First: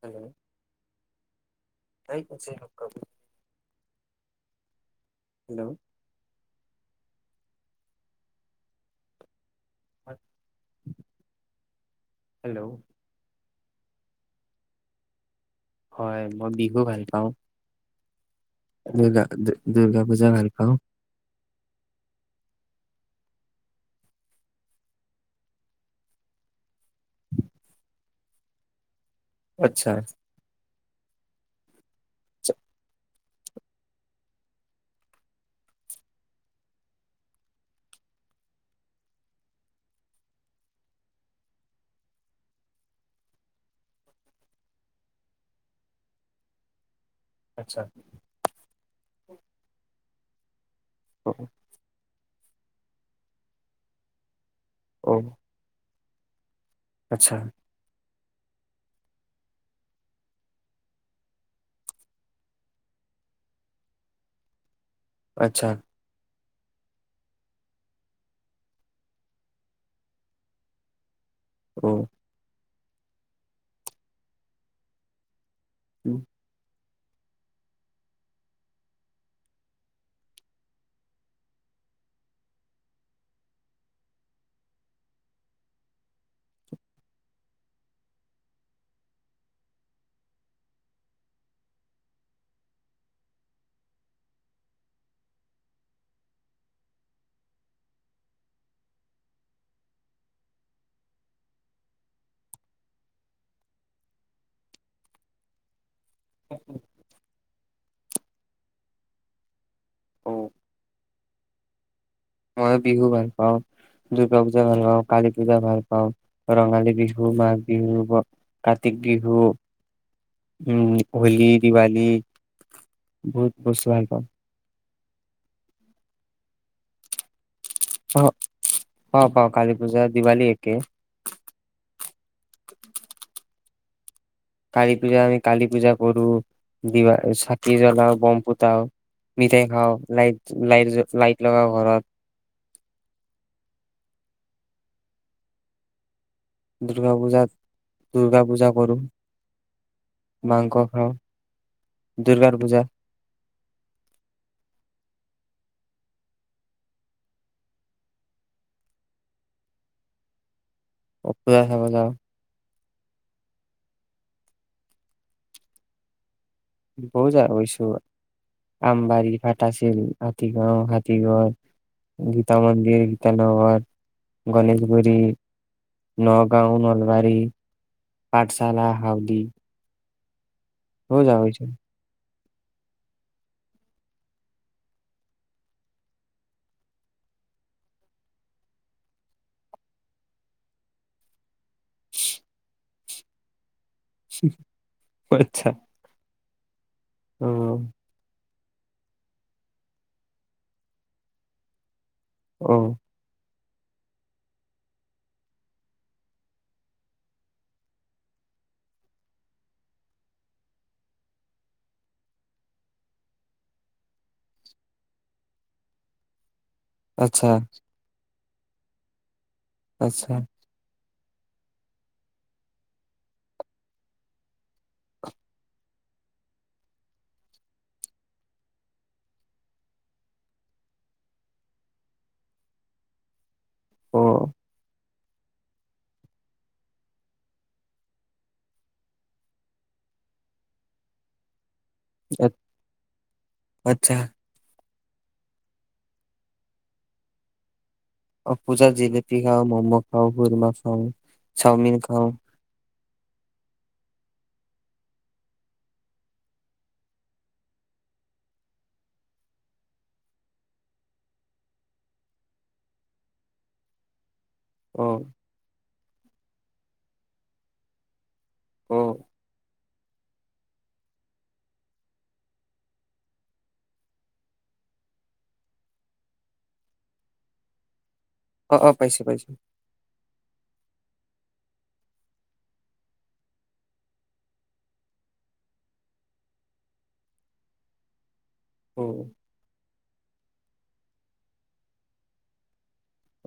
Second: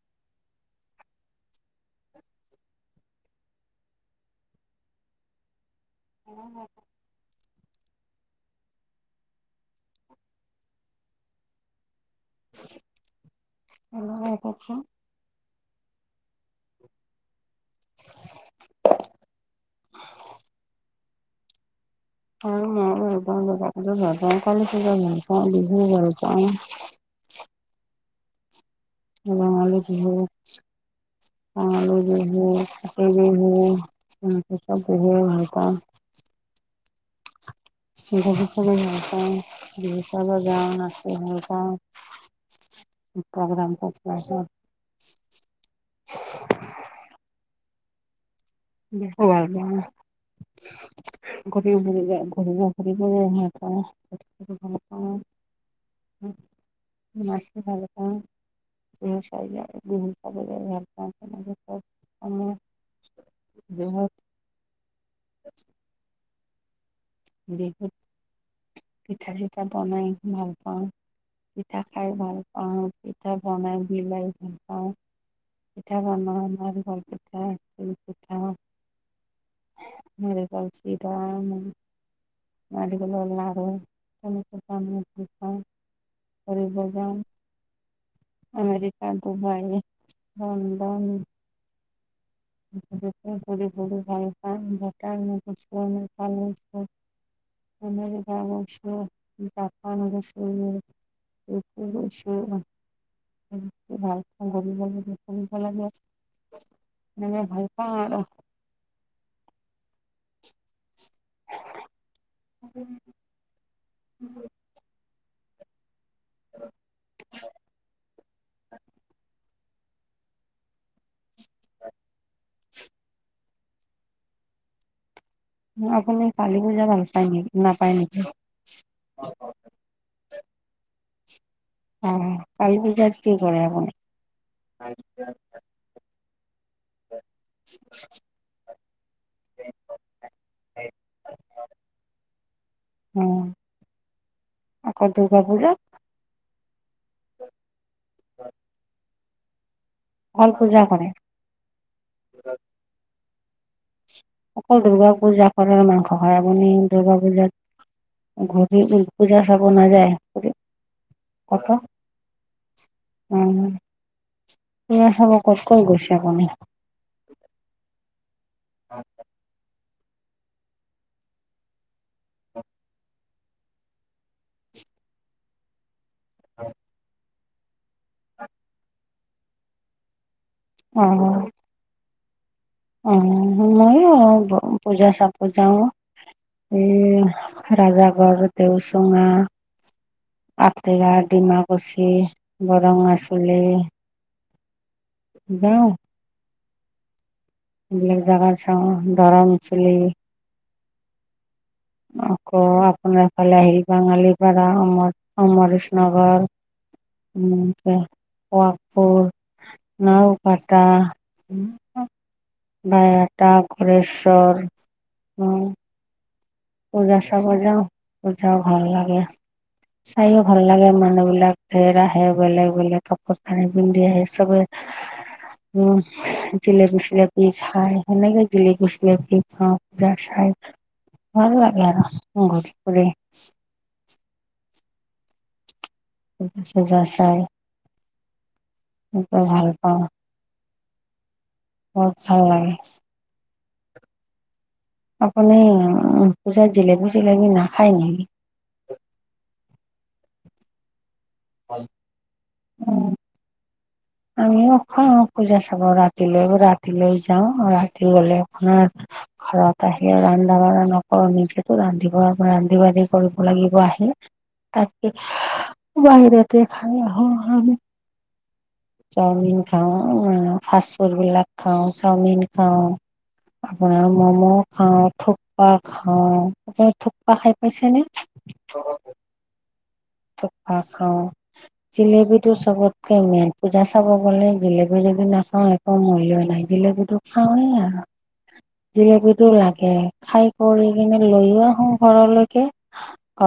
Hello বুজি পোৱা নাই ভইচতো ভাল কে হেল্ল' উম হ হয় হেল্ল' অ কচোন হয় মই বিহু ভাল পাওঁ দুৰ্গা দুৰ্গা পূজা ভাল পাওঁ [unintelligible] ৰঙিলী আচ্ছা বিহুত [unintelligible] [unintelligible] আচ্ছা বাল ব [unintelligible] ঘতি ঘৰি যায় বুজি পোৱা নাই ভইচতো অ উম আচ্ছা মাছটো ভাল পাওঁ চাই খাব [unintelligible] বহুত আচ্ছা বিহুত। পিঠা চিঠা বনাই ভাল পাওঁ। পিঠা অ খাই ভাল অ। পিঠা বনাই বিলাই ভাল পাওঁ পিঠা বনাই ইমান ভাল পাওঁ তিল পিঠা নাৰিকলৰ লাৰু [unintelligible] িকান আফ্ৰিক হবাজান আমেৰিকা ডুবাই লণ্ডন [unintelligible] ভাল প ভাল ভালছছ ভাল খ গাল ভাল [inaudible] মই ভাল পাওঁ আৰু অ মই বিহু ভাল পাওঁ দুৰ্গা পূজা ভাল তাৰ পিছত ভইচতো বুজি পোৱা নাই কিবা ভাল পাওঁ ৰঙালী বিহু মাঘ বিহু কাতি বিহু উম হোলী দীৱালি বহুত। [unintelligible] আপুনি কালী পূজা ভাল পায় নে? অ পা পাওঁ কালি পূজা দিৱালী একে। আহ কালী পূজাত কি কৰে আপোনী। কালী পূজা আমি কালী পূজা কৰো। দিৱালী চাকি জ্বলাও বম পোতাও মিঠাই খাওঁ লাইট লাইট জ লাইট লগাও ঘৰত। অ' আকৌ দুৰ্গা পূজা। দুৰ্গা পূজাত দুৰ্গা পূজা কৰোঁ। অকল মাংস পূজা খাওঁ কৰে। দুৰ্গাৰ পূজা। অকল দুূৰ্গা পূজা কৰাৰ মাংস হৰাবনি দূৰ্গা পূজাত ঘূৰি পূজা চাব নাযায়। অকৰা খাব যাওঁ। উ ত চাব ক'ত কত গৈছি আপনি আম বাৰী ভটাচ। হাতীগাঁও হাতীগ় গীতা মন্দিৰ গীতানগৰ গণেশগুৰি নগাঁও নলবাৰী। পাঠশালা হাৱ দি। হৈ যাব হৈছে আহ ময়ো পূজা চাপো যাও এ ৰাজাগড় দেওচুঙা আগতা ডিমাকুচি বৰঙা চুলি। [unintelligible] আচ্ছা যাওঁ অ বিলাক জাগা ধৰম চুলি। অ ক আপোনাৰফালে আহি। বাঙালীপাৰা অমৰ অমৰশ ন, গৰোৱপুৰ নাওপটা, বায়হটা, ঘৰেশ্বৰ পূজা চাব আচ্ছা যাওঁ। পূজাও ভাল লাগে। আচ্ছা চাইও ভাল লাগে মানৱক। সেইবিলাক ধেই আহে বেলেগ বেলেগ কাপোৰ কানি পিন্ধি আহে চবেই জেলেপি চেলপি খায় সেনেকে জেলেপি চিলপি খাওঁ পূজা চায়। ভাল লাগে আৰু ঘৰি ফুৰে অ চজা চাই সকে ভাল পাওঁ। বহুত ভাল লাগে আচ্ছা। আপানে পূজা জিলপি জিলবি না অ পূজা জিলেপি খাওঁ ম'ম খাওঁ কৰিবা চাওঁ। চাওমিন খাওঁ আমি অখ পূজা চাব ৰাতিলৈ-ৰাতিলৈও যাওঁ। ৰাতি গলে আপোনাৰ ঘৰত আহি ৰান্ধা-বাঢ়া নকৰো। নিজেতো ৰান্ধিব। ৰান্ধি-বাঢ়ি কৰিব লাগিব আহি। অ তাকে। বাহিৰতে খাই আহোঁ আমি। অ চাওমিন- খাওঁ ফাষ্ট-ফুড বিলাক খাওঁ। চাওমিন খাওঁ। আপোনাৰ মম' খাওঁ। থুপ্পা খাওঁ। আপুনি থুপ্পা খাই পাইছে নে? অ -অ। পাইছো। পাইছো। -প্পা খাওঁ। জিলেপীটো চবতকে মেইন পূজা চাব গলে জিলপি যদি নাখাওঁ একো মূল্যই নাই। জিলেপীটো খাওঁৱেই আৰু। অ জিলপীটো লাগে। খাই কৰি কিনে লৈও আহো ঘৰলৈকে।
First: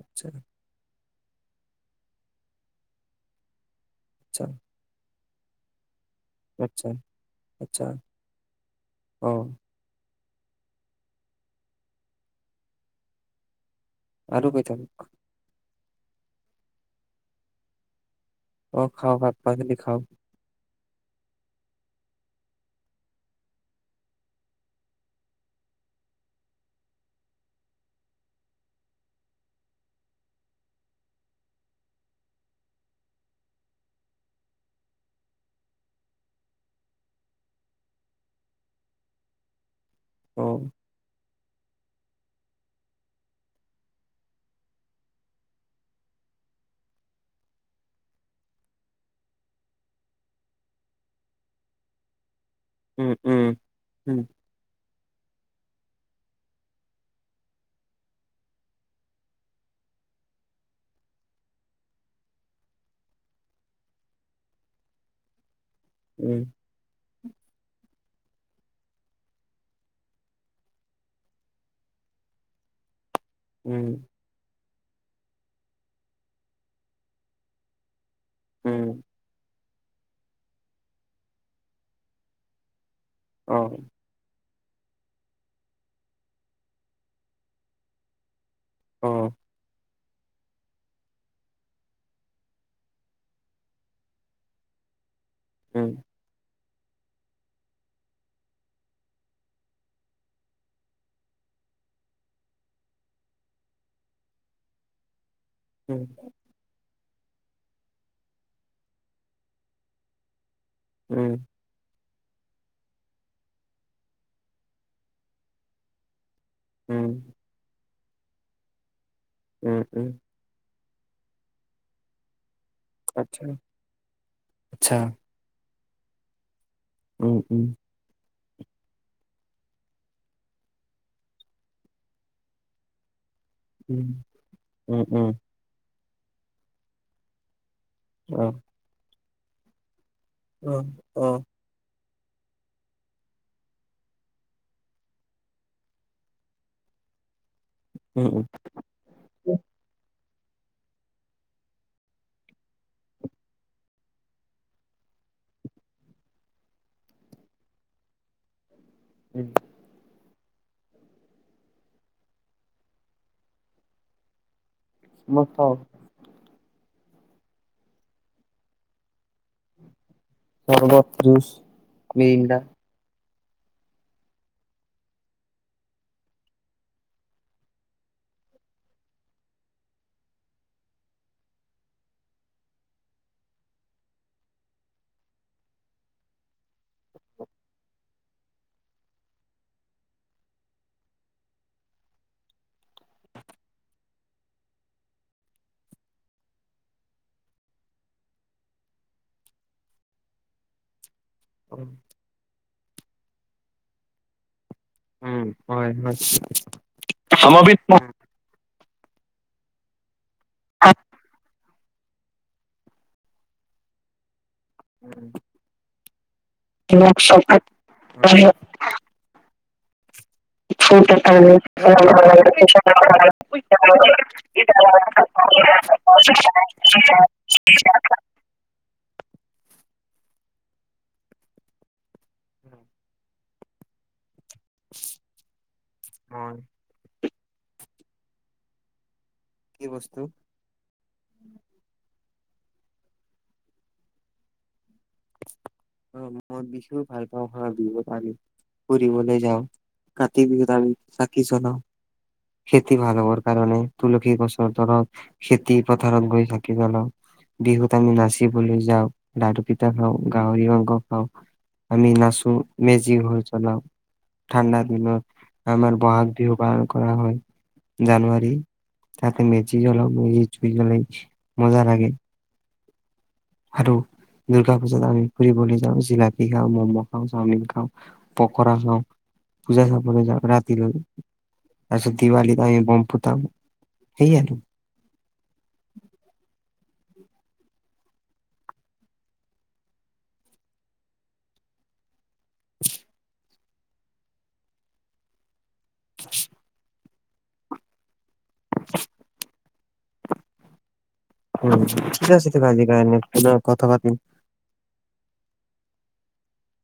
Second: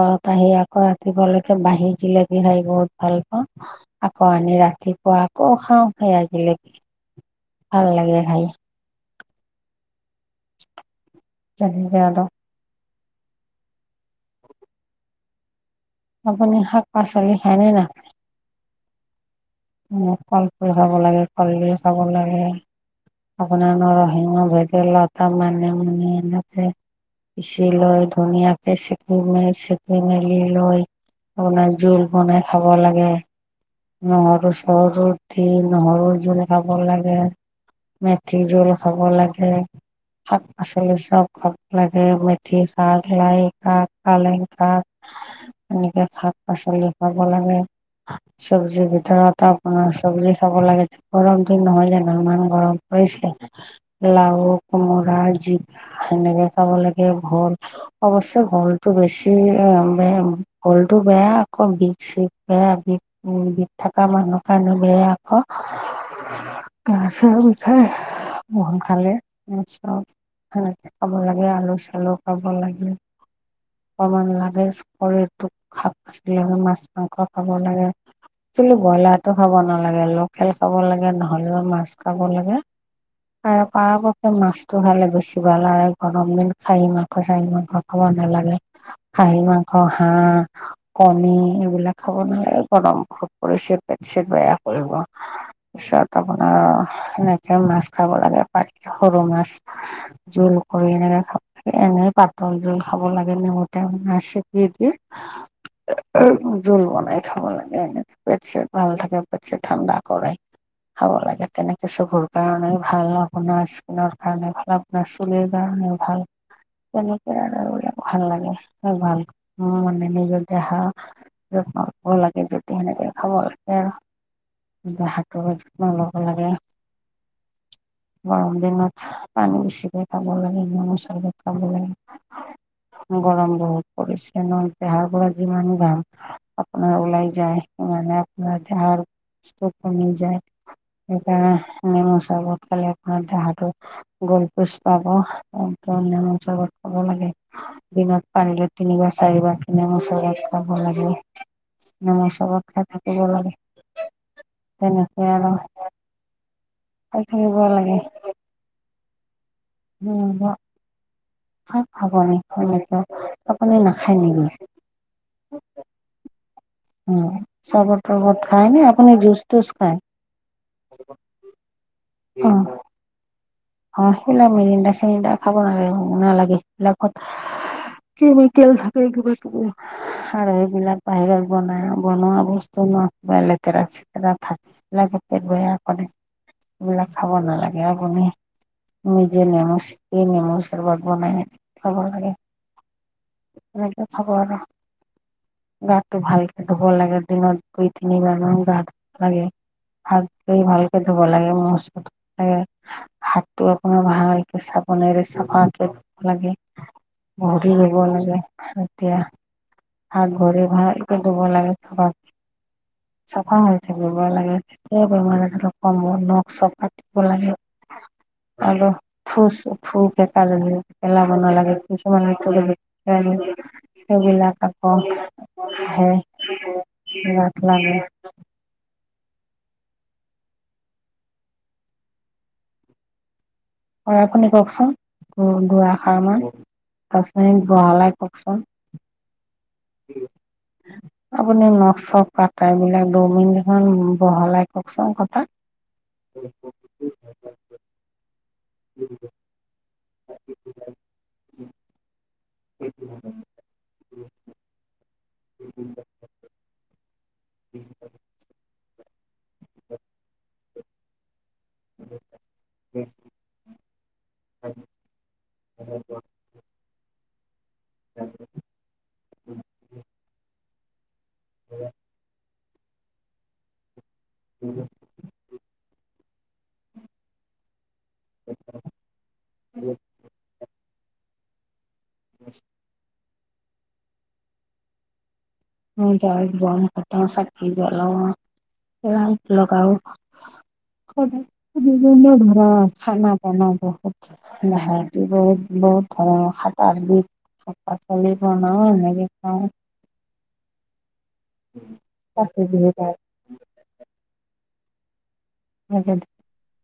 আচ্ছা আহি আগত দিবা লা বাহিকিলে বি- হয় বহুত ভাল পাওঁ। আকৌ আচ্ছা আনি ৰাতিপুৱা অ খাওঁ। আচ্ছা [unintelligible] আচ্ছা ভাল লাগে খাই। অ [unintelligible] আৰু পাই থাক। আপুনি শাক-পাচলি খায়নে নাখায়? অ খাওঁ ভাত। উম কলফুল খাব লাগে, কলডিল খাব লাগে। আপোনাৰ নৰসিংহ, ভেদেলতা, মানিমুনি এনেকে পিচি লৈ ধুনীয়াকে চেকি মেলি- চেকি মেলি লৈ আপোনাৰ জোল বনাই খাব লাগে। নহৰু- চহৰু দি নহৰু জোল খাব লাগে। মেথি জোল খাব লাগে। অ শাক-আক চব। খাব লাগে। মেথি শাক, লাই শাক, পালেং শাক এনেকে শাক পাচলি খাব লাগে। চব্জিৰ ভিতৰত আপোনাৰ চবেই খাব লাগে। গৰম দিন নহয় জানো, মানুহ গৰম উম পৰিছে। উম উম লাও, কোমোৰা জিকা হেনেকে খাব লাগে। ভল অৱশ্যে ভলটো বেছি আ ভলটো বেয়া আকৌ। বিষ- চিষ বেয়া বিষ- উ বিষ থকা মানুহৰ কাৰণে বেয়া আকৌ। উম উ গা বিষাই। খাই [unintelligible] চব সেনেকে খাব লাগে আলু চালু খাব লাগে উম অকমান লাগে। শৰীৰটোক শাক পাচলি লাগে। মাছ-মাংস খাব লাগে। একচুৱেলি উম ব্ৰইলাৰটো খাব নালাগে। লোকেল খাব লাগে নহ'লেবা মাছ খাব লাগে। অ আৰু পৰাপক্ষত মাছ টো খালে বেছি ভাল হয়। গৰম দিন খাহী মাংস চাহী মাংস খাব নালাগে। অ খাহী মাংস, হাঁহ, কণী এইবিলাক খাব নালাগে। গৰম অচিত পেঞ্চিত বেয়া কৰিব। উম তছত আপোনাৰ সেনেকে মাছ খাব লাগে পাৰি সৰু মাছ জোল কৰি এনেকে খাব লাগে এনে পাতল জোল খাব লাগে নেওতে মাছ চেপ দি উম জোল বনাই খাব লাগে। উ পেটচেট ভাল থাকে পেটচেট ঠাণ্ডা কৰে। খাব উম লাগে তেনেকে চকুৰ কাৰণে ভাল আপোনাৰ স্কিনৰ কাৰণে ভাল, আপোনাৰ চুলিৰ কাৰণে ভাল। উম তেনেক আৰু ভাল লাগে আৰু ভাল অ, উম মানে উম নিজৰ দেহা ভাল লাগে। সেনেকে খাব আচ্ছা লাগে আচ্ছা আৰু হাতৰ যত্ন লব লাগে উম উম গৰম দিনত। পানী বেছিকে খাব লাগে, নিমু চৰ্বত খাব লাগে। গৰম বহুত উম পৰিছে ন উম পহাৰ গ উম যিমান দাম আপোনাৰ ওলাই যায়। মানে ক অ য আৰু [inaudible] অ অ সেইকাৰণ উসত খালে আপোনাৰ দেহা গোলপোচ পাবৎ চত খাব লাগে। দিনত উম উম পানৰে তিনিবা [unintelligible] কিনে মছলা। চাব লাগে আমাৰ চবত [unintelligible] থাকিব লাগে তেনেকে আৰু ত থাক ভ লাগে উম। খাব ন এনেকে আপনি নাখায় নেকি? মই খাও। উ চবত ৰবত খায় ন আপুনি জুচ তটুচ খায়? চৰ্বত যুজ অ মৰিণ্ডা। অ' সেইবিলাক [unintelligible] খাব নালাগে হব নালাগেিলাকত কেমিকেল থাকে কিবা কিবি আৰু সেইবিলাক বাহিৰত বনাই বনোৱা বস্তু ন কিবা লেতেৰা চেতেৰা থাকে সবিলাক ব সবিলাক খাব নালাগে আপুনি নিজে নেমু শিপি নেমুচবাত বনাই খাব লাগে এনেকে খাব আৰু গাটো ভালকে ধুব লাগে দিনত দুই তিনি বান গা ধুব লাগে হাত ধুই ভালকে ধুব লাগে ম লাগে টো আপোনাৰ ভালকে চাব। বনেৰে উম, চফা হয়, হয়। লাগে ঘঁৰি দিব লাগে। এতিয়া [unintelligible] হাত-ভৰি ভালকে ধুব লাগে। হয়, চফা হৈ থাকিব লাগে। [inaudible] [inaudible] চব কাটিব লাগে। আৰু থো চো ফু লেতেৰাবোৰ পেলাব নালাগে। কিছুমান [unintelligible] মই কি [unintelligible] সেইবিলাক আকৌ আহে। [unintelligible] [unintelligible] লাগে। [inaudible] অ আপুনি ককচোন দুআষাৰ মান। [unintelligible] গহলাই কওঁকচোন। কি বস্তু? আপুনি নখ চখ কটা এইবিলাক ডমিন এখন বহলা অ', মই বিহু ভাল পাওঁ হা, বিহুত আমি ফুৰিবলৈ যাওঁ কাতি বিহুত আমি চাকি জনাও। খেতি ভাল হ'বৰ কাৰণে তুলসী গছৰ দৰৱ খেতি পথাৰত গৈ চাকি জলাওঁ। বিহুত আমি নাচিবলৈ যাওঁ। দায়টোপিত অহ কওক আমি নাচো, মেজি ঘৰ জ্বলাও, ঠাণ্ডা দিনত আমাৰ বহাগ বিহু পালন কৰা হয়। জানুৱাৰী, তাতে মেজি জ্বলা মেজি [unintelligible] মজা লাগে। হেইটো দূৰ্গা পূজাত আমি ফুৰিবলৈ যাওঁ জিলাত। [inaudible] খাওঁ, ম'ম খাওঁ, চাওমিন খাওঁ। পকৰা খাওঁ, পূজা চাবলৈ যাওঁ ৰাতিলৈ। তাৰপিছত দিৱালীত আমি বমফুট তাম, সেইয়াটো। উম, তাত বম ফটাও, চাকি জ্বলাও, লাইট লগাও। [inaudible] তুমৰা খানা এনে বহুত [unintelligible] বহুত ধৰণৰ সাত-আঠবিধ শাক পাচলি। ভ ন [unintelligible] এনেকছা কাতি বিহুত [unintelligible] [unintelligible]